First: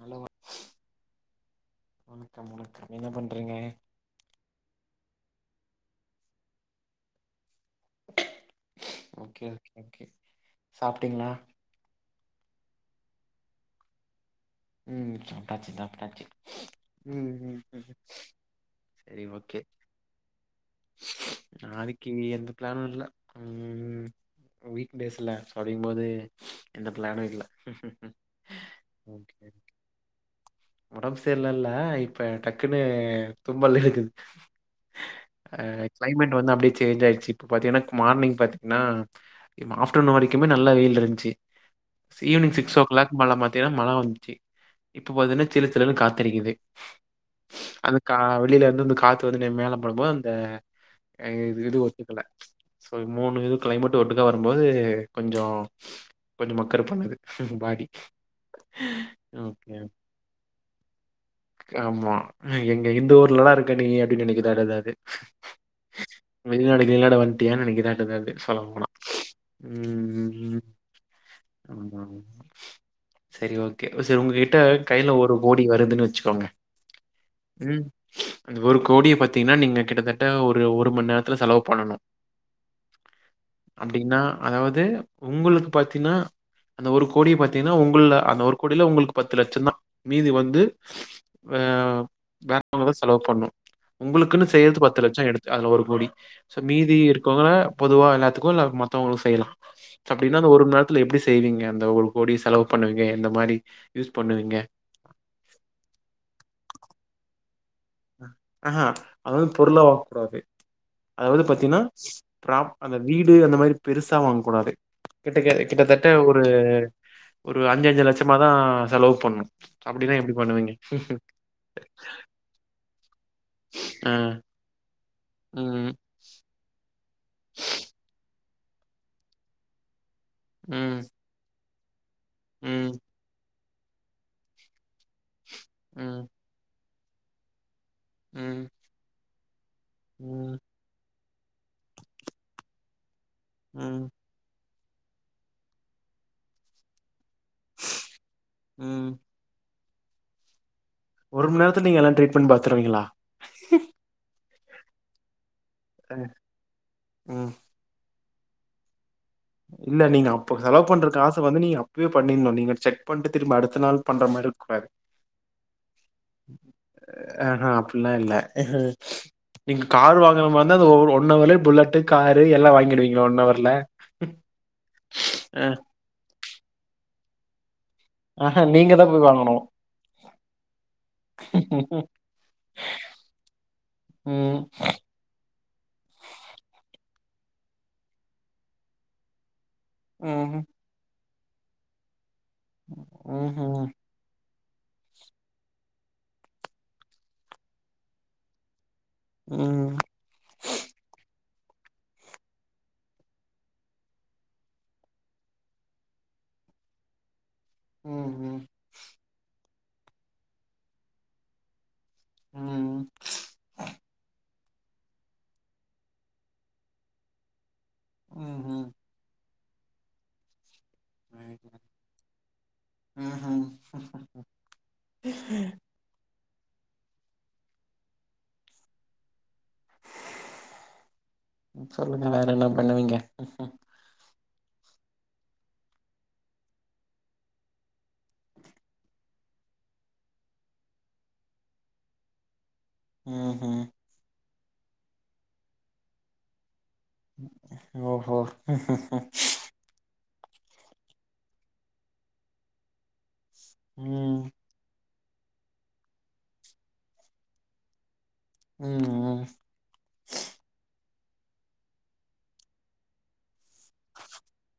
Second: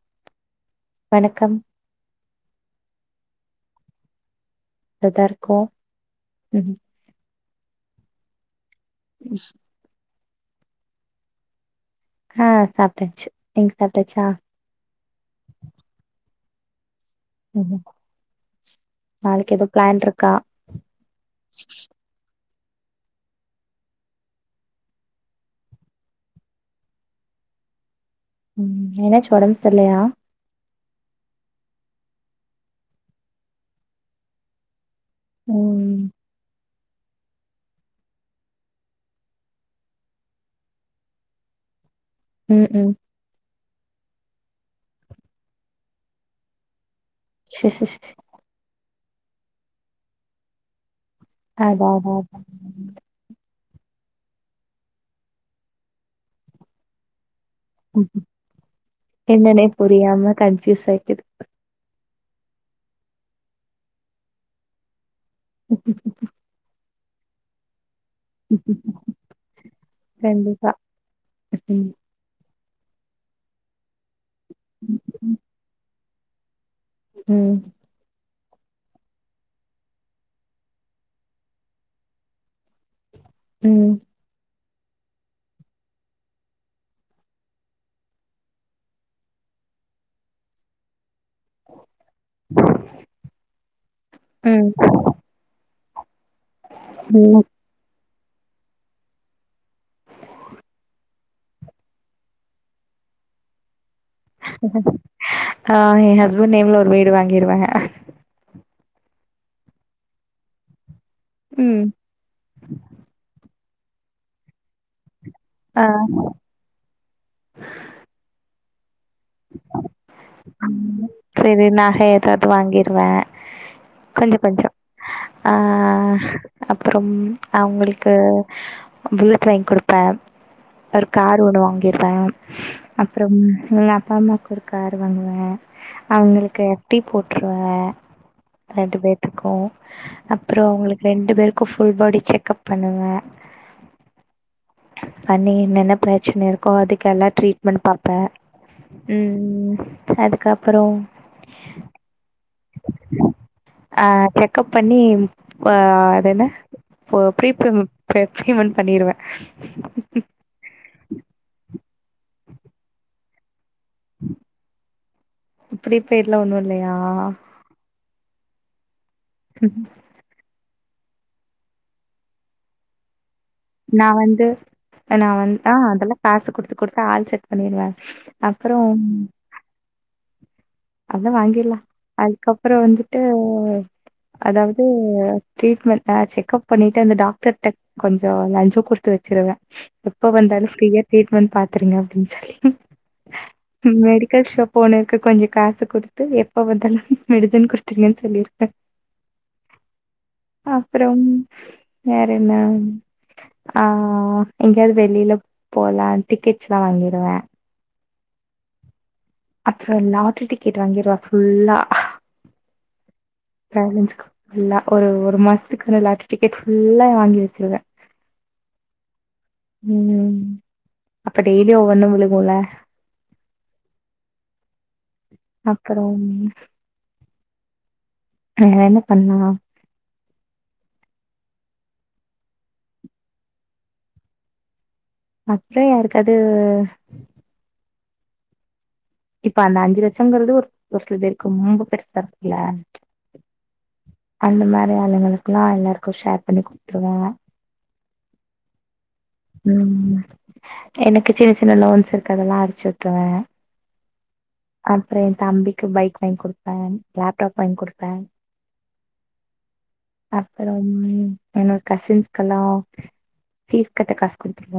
Hello வணக்கம் வணக்கம் வணக்கம் என்ன பண்ண றீங்க தா இருக்கோ உம் ஓகே ஓகே சாப்ட்டீங்களா ஆ சாப்ட்டச்சு நீங்க சாப்ட்டச்சா உம் சாப்டாச்சு சாப்டாச்சு உம் சரி ஓகே நாளைக்கு எந்த பிளானோ இல்ல ம் வீக்டேஸ்ல்ல சொல்லும் போது எந்த பிளானு இல்ல ம் என்னாச்சு ஓகே ஒடம்பு சரில்லையா ஒடம்பு செரில்ல இல்ல இப்ப டக்குன்னு தும்பல் இருக்குது அ ம். கிளைமேட் வந்து அப்டியே சேஞ்ச் ஆயிடுச்சு இப்ப பாத்தீங்கன்னா மார்னிங் பாத்தீங்கன்னா இவ் ஆஃப்டர்நூன் வரைக்குமே நல்லா வெயில் இருந்ச்சு சு ஈவினிங் ம், சிக்ஸ் ஓ ம். கிளாக் மழ மாத்தீங்கன்னா மழ வந்துச்சு இப்போ பாத்தீன்னா ஜிலு ஜிலுனு காத்தடிக்குது சரி, சரி, அந்த சரி. கா வெளியில இருந்து அந்த கா துனு நா மேல பண்ணும்போது அ இது இது அதா அதா ஒத்துக்கல அதா. சோ மூணு இது கிளைமேட் ஒட்டுக்கா வரும்போது கொஞ்சொ கொஞ்சொ மக்கர் பண்ணுது பாடி. என்னன்னே ஓகே, புரியாம கன்ஃபுயூஸ் ஆய்ட்டு ஓகே. ஆமா எங்க இந்த ஊர்லதா இருக்க நீங்க அப்டின்னு இனைக்கு ஸ்டாட் ஆகாது ஓகே கே விளாட வண்டியா நனைக்கிறே அதுகார்டி சொல்லப் போனா ம் கண்டிப்பா. ம். ஆ சரி ஓகே ஒ சரி உங்ககிட்ட கையில ஒரு கோடி வருதுன்னு வச்சுக்கோங்க ம் அந்த ஒரு கோடிய பாத்தீங்கன்னா நீங்க கிட்டத்தட்ட ஒரு ஒரு மணி நேரத்துத செலவு பண்ணணு ம், ம், அப்டின்னா அதாவது உங்களுக்கு பாத்தீன்னா அந்த ஒரு கோடிய பாத்தீங்கன்னா உங்கள்ல அந்த ஒரு கோடியில உங்களுக்கு பத்து லட்ச தா மீதி வந்து வே வே வங்க செலவு பண்ணு உங்களுக்குன்னு சேத்து பத்து லட்ச எடுத்து அதுல ஒரு கோடி சோ மீதி ம். இருக்கவங்க பொதுவா எல்லா துகோ நம்ம மத்தவங்கள்க்கு செய்லா சொ அப்டினா அந்த ஒரு மநேரத்துல எப்டி செய்வீங்க அந்த ஒரு கோடி செலவு பண்ணுவீங்க எந்த மாரி யூஸ் பண்ணுவீங்க நா எ ஹஸ்பண்ட் நேம்ல ஒரு வீடு வாங்கிருவேங்க அ அஹா அத வந்து பொருளா வாங்க கூடாது அதாவது பாத்தீங்கன்னா ம். ப்ரோப் அந்த வீடு அந்த மாரி பெருசா வாங்கக் கூடாது கிட்ட க ஆ. கிட்டத்தட்ட ஒரு ஒரு அஞ்சஞ்சு லட்சமா தா செலவு பண்ணு அப்டினா எப்டி பண்ணுவீங்க ட்ருவா ஆ கொஞ்சொ கொஞ்சொ ஆ ம் அப் அப்புறம் அவங்களுக்கு புல்ட்ரைன் கொடுப்பே ம் ஒரு கார் ஒன்னு வாங்கிருவே ம் அப்புறம் எங்க அப்பா அம்மாக்கு ஒரு கார் வங்குவே ம் அவங்களுக்கு எஃப் டி போட்ருவே ம் ரெண்டு பேத்துக்கு ம் அப்புறோ அவங்களுக்கு ரெண்டு பேருக்கு ஃபுல் பாடி செக்கப் பண்ணுவே ம் பண்ணி என்னென்ன பிரச்சன இருக்கோ அதுக்கு எல்லா ட்ரீட்மெண்ட் பாப்பே ம் அதுக்கப் புறோ ஒரு மண் நேரத்துல நீங்க எல்லா ட்ரீட்மெண்ட் பாத்துருவீங்களா ஆ செக் கப் பண்ணி ஆ அ. அது என்ன இப்போ ம் ட்ரீட்மெண்ட் [unintelligible] பண்ணிடுவே இல்ல நீங்க அப்ப செலவு பண்றக்காசு வந்து நீங்க அப்பவே பண்ணிர்ணு நீங்க செக் பண்ட்டு திரும்பி அடுத் த நாள் பண்ற மாரி இருக்கக் கூடாது ப்ரீபெய்டில் ஒன்றும் இல்லையா அஹா அப் பில்லா இல்ல நீங்க கார் வாங்கற மா ந்தா ஒரு ஒன் அவர்லயே புல்லட்டு காரு எல்லா வாங்கிடுவீங்களோ ஒன் அவர்ல நான் வந்து நா வந் ஆ அதெல்லா காசு கொடுத்து கொடுத்து ஆள் செட் பண்ணிடுவே அஹா நீங்க தா போய் வாங்கனு அத வாங்கிட்லா அதுக்கப்புறோ வந்துட்டு ம் அதாவது ட்ரீட்மெண்ட்னா செக்கப் பண்ணிட்டு அந்த டாக்டர்க்ட்ட கொஞ்சோ லஞ்சொ கொடுத்து வச்சுருவே எப்போ ம்ஹூ வந்தாலு ஃப்ரீயா ட்ரீட்மெண்ட் பாத்துருங்க அப்டின்னு சொல்லி ம்ஹூ மெடிக்கல் ஷாப் போனதுக்கப்ரோ இங்க காசு குடுத்து எப்ப வந்தாலு மெடுசன் குடுத்துருங்கன்னு சொல்லிருப்பே ம் அப்பறம் வேற என்ன ஆ எங்கேயாவது வெளியில போலா டிக்கெட்ஸ் எல்லா வாங்கிருவ உம் உம் அப்புறோ லாட்ரி டிக்கெட் வாங்கிருவ ஃபுல்லா உம் உம் ல்ல ஒரு ஒரு மாசத்துக்குகான லாட்ரிடிக்கெட் ஃபுல்லா வாங்கி வச்சிருவே உம் உம் உம் அப்ப டெய்லியு ஒவ்வொன்னு விழுகுல ம்ஹூ அப்புறோம் வேர என்ன பண்லா சொல்லுங்க வேற என்ன பண்ணுவீங்க அப்புறோ யாருக்காது இப்ப அந்த அஞ்சு லட்சம்ங்கிறது ஒரு ஒரு சில பேருக்கு ரொம்ப பெருசா இருக்குல்ல ம்ஹூ அந்த மாரி ஆளுங்களுகெல்லா எல்லாருக்கு ஷேர் பண்ணி குடுத்துருவா ஓ ஓ உம் எனக்கு சின்ன சின்ன லோன்ஸ் இருக்கு அதெல்லா அடச்சி விட்டுருவே உம் அப்புறோ எ தம்பிக்கு பைக் வாங்கி கொடுப்பே லேப்டாப் வாங்கி குடுப்பே ம் அப்புறோ மே என்னோட கசின்ஸ்கெல்லா பீஸ் கட்ட காசு குடுத்துருவ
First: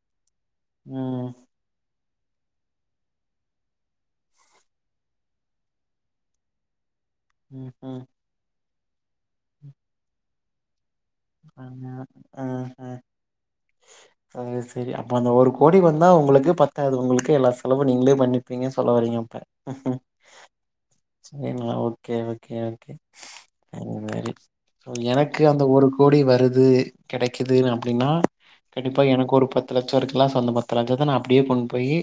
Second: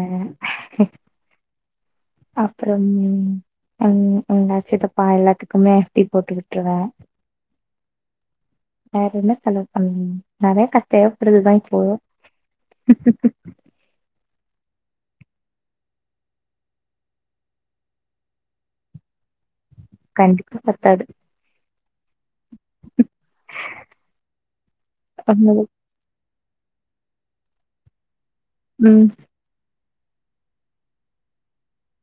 ம் அப்புறோம் உம் உா சித்தப்பா எல்லாத்துக்குமே எஃப்டி போட்டு விட்டுருவே உம் உம் வேற என்ன செலவு பண்ணுவிங்க நெறையா கஷ தேவைப்படுதுதா இப்போ அது செரி அப்போ அந்த ஒரு கோடி வந்தா உங்களுக்கு பத்தாவது உங்களுக்கு எல்லா செலவு நீங்களே பண்ணிருப்பீங்கன்னு சொல்ல வரீங்க அப்ப கண்டிப்பா பத்தாது. சரினா ஓக்கே ஓ ஓக்கே ஓக்கே மாரி எனக்கு அந்த உங்களுக்கு ஒரு கோடி வருது கெடைக்குது அப்படின்னா கண்டிப்பா ம் எனக்கு ஒரு பத்து பத்து லட்சோ இருக்கலா சோ அந்த பத்து லட்சத்த நா அப்பிடியே கொண்டு போயி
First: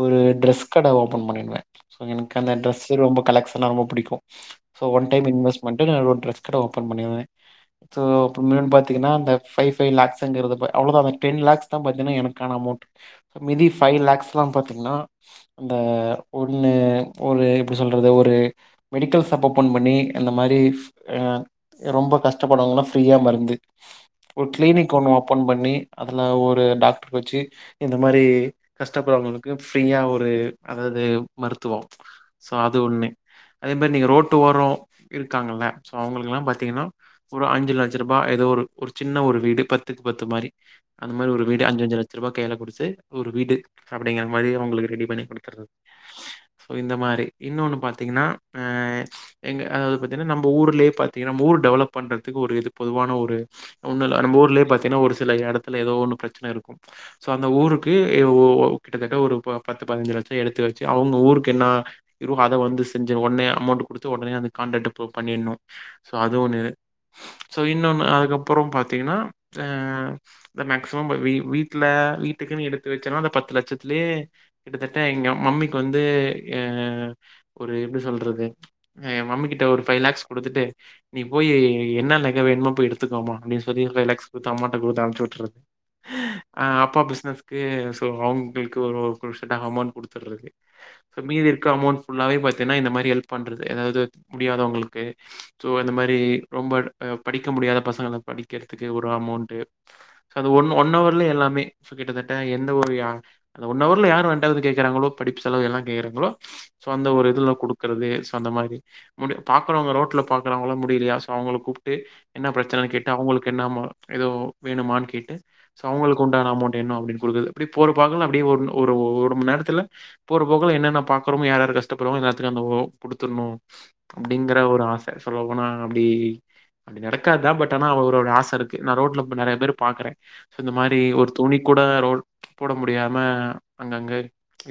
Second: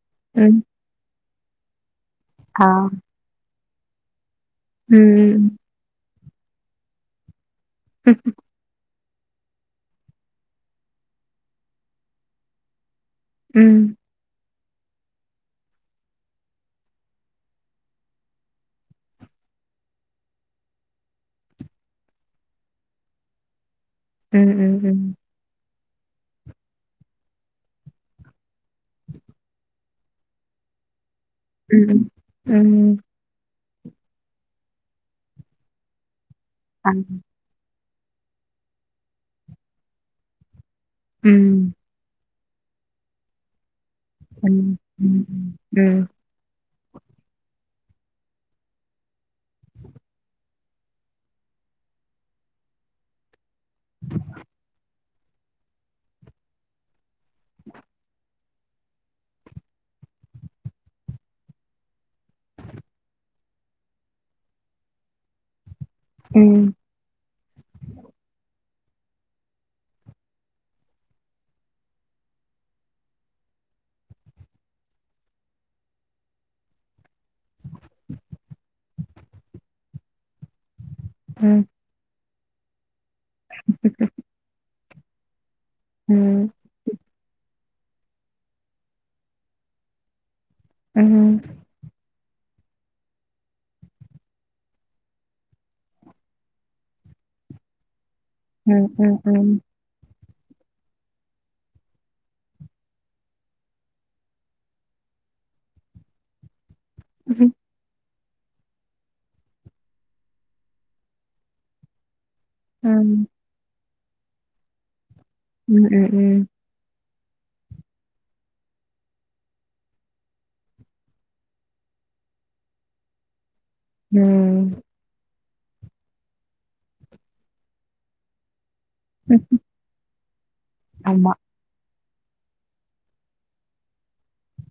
ஒரு ம் டிரெஸ் கடே ஓபன் பண்ணிருவே சோ எனக்கு அந்த ஆ டிரெஸ்சு ரொம்போ கலெக்க்ஷன்னா ரொம்போ புடிக்கு ஒன் டைம் ம் இன்வெஸ்மெண்டு ந ட்ரெஸ் கடே ஓபன் பண்ணிர்ரே சோ ம் அப்புறமேல் பாத்தீங்கன்னா அந்த பைய் பைய் லெக்ஸ்ங்கரது பத்திங்னா அவ்ளோதா டென் லெக்ஸ் அதுதா பாத்தினா எனக்கான அமௌண்ட் மீதி ம் பைவ் லேக்ஸ்லா எல்லா பாத்தி திங்கன்னா அந்த ஒன்னு ஒரு எப்பிடி சொல்றது ஒரு மெடிக்கல் சாப் ஓபண் பண்ணி அந்த மாரி ஆ ரொம்ப கஷ்டப்படுவங்கள ஃப்ரீயா மருந்து ஒரு ம் கிளீனிக் ம் ஒன்னு ஓப்பன் பண்ணி அதுல ஒரு டாக்டரு வச்சி இந்த மாரி கஷ்டப்படுறவங்களுக்கு ஃப்ரீயா ஒரு அதாவது மருத்துவோ ம் சோ அது ம் ஒண்ணு அதே மாரி நீங்க ரோட்டு ஓரோ இருக்காங்கள ஸோ அவங்களுக்கெல்லா பாத்தீங்கன்னா ஆ ஒரு அஞ்சு லட் ரூபா ஏதோ ஒரு சின்ன ஒரு வீடு பத்துக்கு பத்து மாரி அந்த மாரி ஒரு ம் வீடு அஞ்சஞ்சு லட்ச ரூபாக்கு கையில குடுத்து ஒரு வீடு அப்படிங்கிற மாரி ம் அவங்களுக்கு ரெடி ம் பண்ணி கொடுத்தரது ம் சோ இந்த மாரி இன்னொன்னு பார்த்திங்கன்னா ஆ எங்க அதாவது பார்த்தீங்கன்னா நம் ஊர்லயே பார்த்தீங்கன்னா நம்ம ஊர் டெவலப் பண்ணுறதுக்கு ஒரு இது பொதுவான ஒரு ஒண்ணு நம்ம ஊர்லயே பாத்தீங்கன்னா ஒரு சில இடத்துல ஏதோ ஒண்ணு பிரச்சனை இருக்கு சோ அந்த ஊருக்கு இவ வோ கிட்டத்தட்ட ஒரு பத்து பதினஞ்சு லட்சோ எடுத்து வெச்சி அவங்க ஊருக்கு என்ன இரு அத வந்து செஞ்சு ஓடனே அம் போட்டு கொடுத்து ஒடனே அந்த காண்ரேட்ட போ பண்ணிடனு சோ அது ஒண்ணு ம் ஸோ இன்னொன்னு அதுக்கப்புறோ பாத்தீங்கன்னா ஆ மேக்சிமம் வீட்டுல வீட்டுக்குன்னு எடுத்து வச்சானா அந்த பத்து லட்சத்துலேயே கிட்டத்தட்ட எங்க மம்மிக்கு வந்து ஏ ஒரு எப்டி சொல்றது ஏ மம்மி கிட்ட ஒரு ஃபை லேக்ஸ் குடுத்துட்டு நீ ம் போயி ம் என்ன நெக வேணுமோ போயி எடுத்துக்கோ மா அப்படின் சொல்லி ஒரு ஃபைவ் லக்ஸ் குடுத் அம்மாட்ட குடுத்து அம்ச்சு விட்டுர் ம் அ அப்பா பிசினஸ்க்கு [unintelligible] ங்களுக்கு ஒரு க்ருஷியல் அமௌண்ட் குடுத்துர்றது சோ ம் மீதி இருக்க அமௌண்ட் ஃபுல்லாவே பாத்தீனா இந்த மாரி ஹெல்ப் பண்ணுறது எதாவது முடியாதவங்களுக்கு ஸோ இந்த மாரி ரொம்ப அ படிக்க முடியாத பசங்கள படிக்கர்த்துக்கு ம் ஒரு அமௌண்டு ம் அது ஒன் ஒன்னவர்லே எல்லாமே கிட்டத்தட்ட எந்த ஒரு அ அந்த ஒன்னவர்ல யாரு வான்ட்டா வந்து கேக்றாங்ளோ படி டிப்ஸ்லா எல்லா கேக்றாங்களோ அந்த ஒரு ம் இதுல குடுக்கறது அந்த மாரி முடி பாக்குறவங்க ரோட்ல பாக்குறவங்கள முடிலயா சோ அவங்கள கூப்ட்டு என்ன பிரச்சன கேட்டு ம் அவுங்களுக்கு என்ன ம எதோ வேணுமான் கேட்டு சோ ம், ம், அவுங்களுக்கு ம், உண்டான அமௌண்ட் என்ன அப்டின் குடுக்கறது இப்டி போற பாக்குல அப்டே ஒன் ஒரு ஒரு மண் நேரத்துல போற போக்குல என்னென்ன பாக்குறமோ யாராரு கஷ்டப்படுறாங் எல்லாத்துக்கு அந்த ஓ குடுத்துண்ணு அப்டிங்கற ம். ஒரு ஆச சொல்ல போனா அப்டி அப்டி நடக்காதா பட் ஆனா அவரோட ஆசருக்கு நா ரோட்ல இப்ப ம். நறைய பேர் பாக்குறே சோ இந்த மாரி ஒரு ஆமா. துணி கூட ரோ போட முடியாம அங்கங்க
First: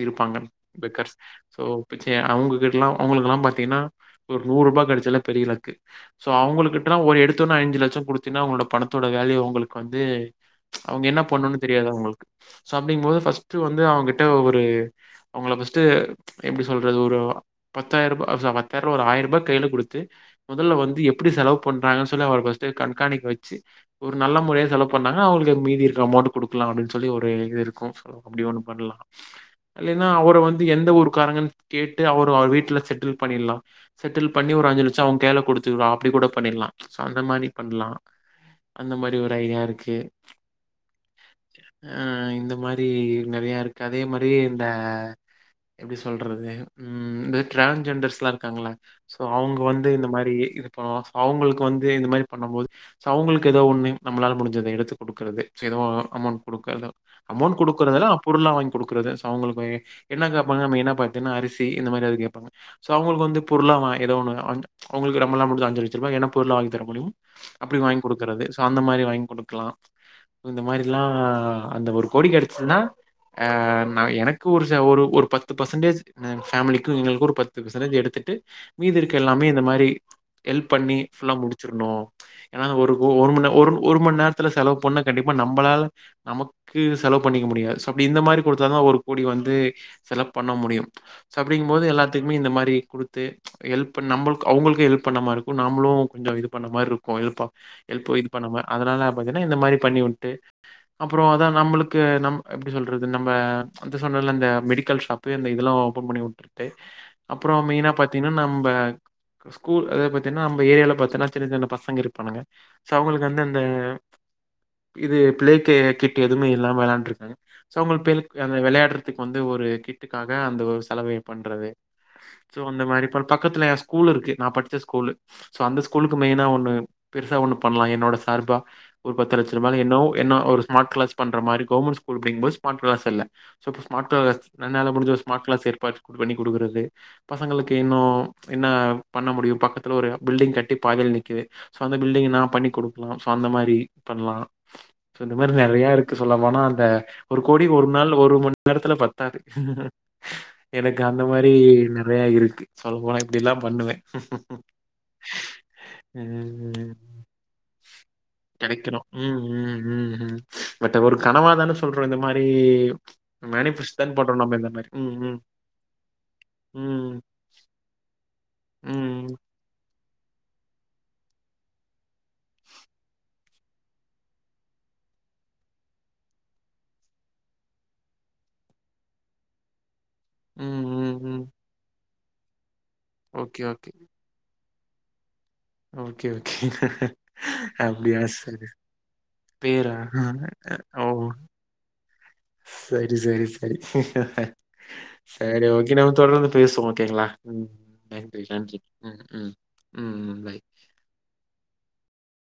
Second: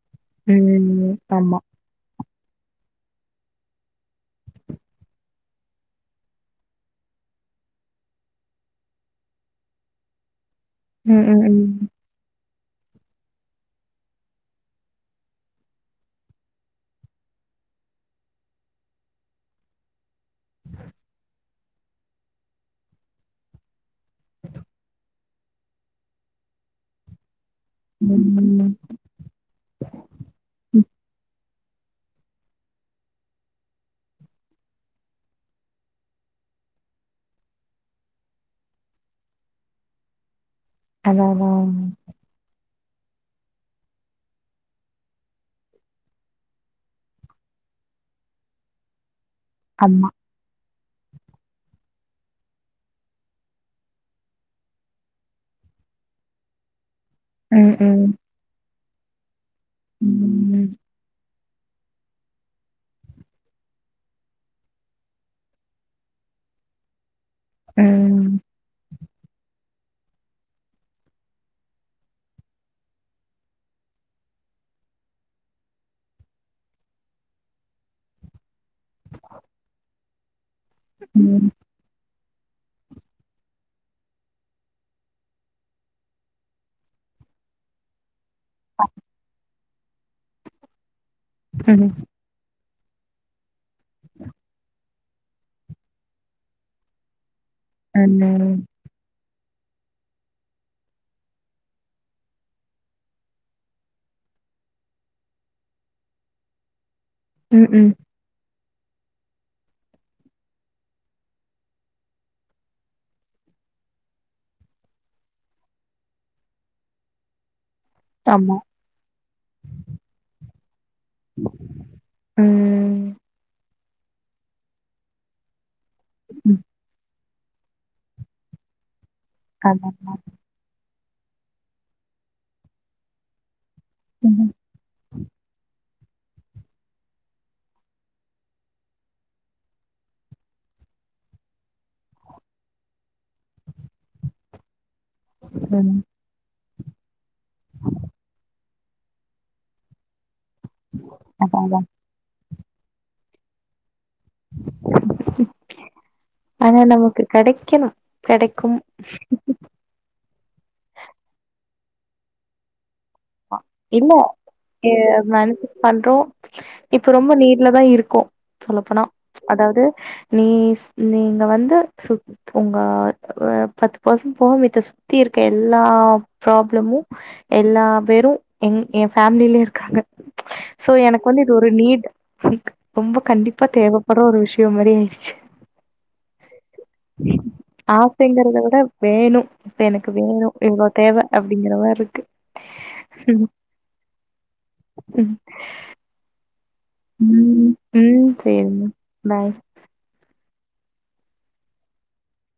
இருப்பாங்க ம். பெக்கர்ஸ் ஆமா. சோ பிச்சையா அவங்க கிட்லா அவங்குளுக்குலா பாத்தீங்னா ஒரு நூரூபா கெடைச்சாலே பெரிய லக்கு சோ அவுங்குளுக்கு லா ஒரு எடுத்தொன்னே ஐஞ்சு லட்சோ குடுத்தீனா உங்களோட பணத்தோட வேல்யூ அவுங்களுக்கு வந்து அவங்க என்ன ம், ம், பண்ணுன் ம். தெரியாது அவங்களுக்கு சோ அப்டிங்போது ஃபஸ்ட்டு வந்து அவுங்கிட்ட ஒரு அவங்கள ஃபஸ்ட்டு எப்டி சொல்றது ஒரு பத்தாய்ரூபா [unintelligible] பத்தாய்ரூபா ஒரு ஆயரூபா கைல குடுத்து மொதல்ல வந்து எப்டி செலவு பண்றாங்க சொல்லி அவ ஃபஸ்ட்டு கண்காணிக் வச்சு ஒரு நல்ல முறைல செலவு பண்ணாங்னா அவங்ளுக்கு மீதி இருக்க அமௌண்ட் குடுக்கலா அப்டின் சொல்லி ஒரு இரு [unintelligible] அப்டி ஒன்னு ம். பண்லா இல்லைன்னா அவர வந்து எந்த ஊரு காரங்கன் கேட்டு அவர அவர் வீட்ல செட்டில் பண்ணில்லா செட்டில் பண்ணி ஒரு அஞ்சு லச்சோ அவுங் கைல குடுத்துன் அப்டி கூட பண்ணிர்லா சோ அந்த மாரி பண்லா அந்த மாரி ஒரு ஐடியாருக்கு அதா அதா ரி நறையருக்கு அதே மாரி இந்த எப்டி சொல்றது ம் இந்த டிரான்ஜெண்டர்ஸ்லா இருக்காங்ள சோ அவங்க வந்து இந்த ஆமா. மாரி இதுப்ப அவுங்குளுக்கு வந்து இந்த மாரி பண்ணம்போது ஸோ அவுங்குளுக்கு எதோ ஒன்னு நம்ளால முடிஞ்சது எடுத்து குடுக்குறது ஸோ எதோ அமௌண்ட் குடுக்கறது அமௌண்ட் ம், குடுக்குறதுல ம். பொருள்லா வாங்கி குடுக்குறது சோ அவுங்களுக்கு எ என்ன கேப்பாங்க ம். மெயினா பாத்தீனா அரிசி இந்த மாரி எதா கேப்பாங்க சோ அவுங்களுக்கு வந்து பொருளா வா எதோ ஒன் [unintelligible] அவுங்களுக்கு நம்லா முடிஞ்ச அ [unintelligible] என்ன பொருளா வாங்கி தர முடியுமோ அப்டி வாங்கி ம். குடுக்கறது சோ அந்த மாரி வாங்கி குடுக்லா சோ இந்த மாரிலா அந்த ஒரு கொடி கெடைச்சிதுனா அ நா எனக்கு ஒரு ச ஒரு ஒரு பத்து பர்சன்டேஜ் அ எங் ஃபேமிலிக்கு எங்ளுக்கு ஒரு பத்து பிசன்டேஜ் எடுத்து ட்டு மீதி இருக்க எல்லாமே இந்த மாரி ஹெல்ப் பண்ணி ஃபுல்லா ம். முடிச்சிர்ணு ஏனா ஒரு ஒ ஒரு மண் ஒரு ஒரு மண் நேரத்து செலவு பண்ண கண்டிப்பா நம்பளால நமக்கு செலவு பண்ணிக்க முடியாது சோ அப்டி இந்த மாரி குடுத்தாதா ஒரு கோடி வந்து செல பண்ண முடியு சோ அப்டிங்போது ம். எல்லாத்துக்குமே இந்த மாரி குடுத்து ஹெல்ப் இப்ப நம்பல் க்கு அவங்கள்க்கு ஹெல்ப் பண்ண மாரிருக்கு நாம்ளு கொஞ்சோ இது பண்ண மாரிருக்கு ஹெல்ப்பா எல்ப்போ இது பண்ண ம். மா அதனால பாத்தினா இந்த மாரி பண்ணி உட்டு அப்றோ அதா நம்ளுக்கு நம் எப்டி சொல்றது நம்ம அத் சொன் னல இந்த மெடிக்கல் ஷாப்பு இந்த இதெல்லா ஓப்பன் பண்ணி உட்ருட்டு அப்றோ ம், மெயினா ம். பாத்தீனா நம்ம ஸ்கூல் அத பத் ன்னா நம ஏரியால பாத்தீனா சின்ன சின்ன பசங்க இருப்பானுங்க சோ அவுங்களுக்கு வந்து அந்த இது ப்ளே கே கிட்டு எதுமே இல்லாம வெள்ளாண்ட்ருக்காங்க சோ அவுங்க ப்ளே [unintelligible] அந்த ஆமா. வெளயாட்றத்துக்கு வந்து ஒரு கிட்டுக்காக அந்த ஒரு செலவயு பண்றது சோ அந்த ம். மாரி ப பக்கத்துல ஏன் ஸ்கூல் ருக்கு நா படிச்ச ஸ்கூலு சோ அந்த ஸ்கூலுக்கு மெயினா ம். ஒன்னு பெருசா ஒன்னு பண்லா என்னோட சார்பா ஒரு பத்து லச்ச ரூபா அதான். என்னோ என்ன ஒரு ஸ்மார்ட் கிளாஸ் பண்ற மாரி கவர்மெண்ட் ஸ்கூல் படிக்கும் போது ஸ்மார்ட் கிளாஸ் இல்ல சொ ஸ்மார்ட் ம். கிளாஸ் ம். என்னால முடிஞ்ச ஸ்மார்ட் கிளாஸ் ஏற்பா பண்ணி குடுக்கறது பசங்களுக்கு இன்னு என்ன பண்ண முடியு பக்கத் துல ஒரு பில்டிங் கட்டி பாதில நக்குது சோ அந்த பில்டிங் நா பண்ணி குடுக்கலா சோ அந்த மாரி பண்ணலா ச இந்த மாரி அதான், நெறையாருக்கு சொல்ல போனா அ ஒரு கோடி ஒரு நாள் ஒரு மணி நேரத்துல பத்தாது எனக்கு அந்த மாரி அதான். நெறையா இருக்கு சொல்ல போன இப்படில்லா பண்ணுவே [inaudible] ஆனா ம் நமக்கு கிடைக்கணும். கிடைக்கும். கெடைக்கனு ம் ம் ம் ம் பட் ஒரு கனவாதான சொல்றோ இந்த மாரி மேனிஃபெஸ்ட் இல்ல தான் பண்றோ நம்ம இந்த மாரி. எ ம் ந ம் [unintelligible] பண்றோ இப்ப ம் ரொம்ப நீர்லதா இருக் இருக்கு சொல்லப்போனா ம் அதாவது நீஸ் நீங்க வந்து சு உங்க அப் பத்து பர்சன் போக மத்த சுத்தி இருக்க எல்லா ப்ராப்ளமு எல்லா வெரு எங் எ பேமிலில இருக்காங்க ம் சோ ம் எனக்கு ம் வந்து இது ஒரு நீட் நி ரொம்ப ஓகே கண்டிப்பா ஓகே தேவைப்பற ஒரு விஷயம் மாரி ஆயிடுச்சு ஓகே ஓகே அப்படியா ஆசைங்கறத சரி பேரா இவ்ள அ ஓ தேவை அப்டிங்கிற மார்ருக்கு சரி சரி சரி ம் சரி ஓகி நாம தொடர்ந்து பேசுவோ ஓகேங்களா ம் ம் நன்றி நன்றி சேரிங்க ம் ம் பாய் ம் பை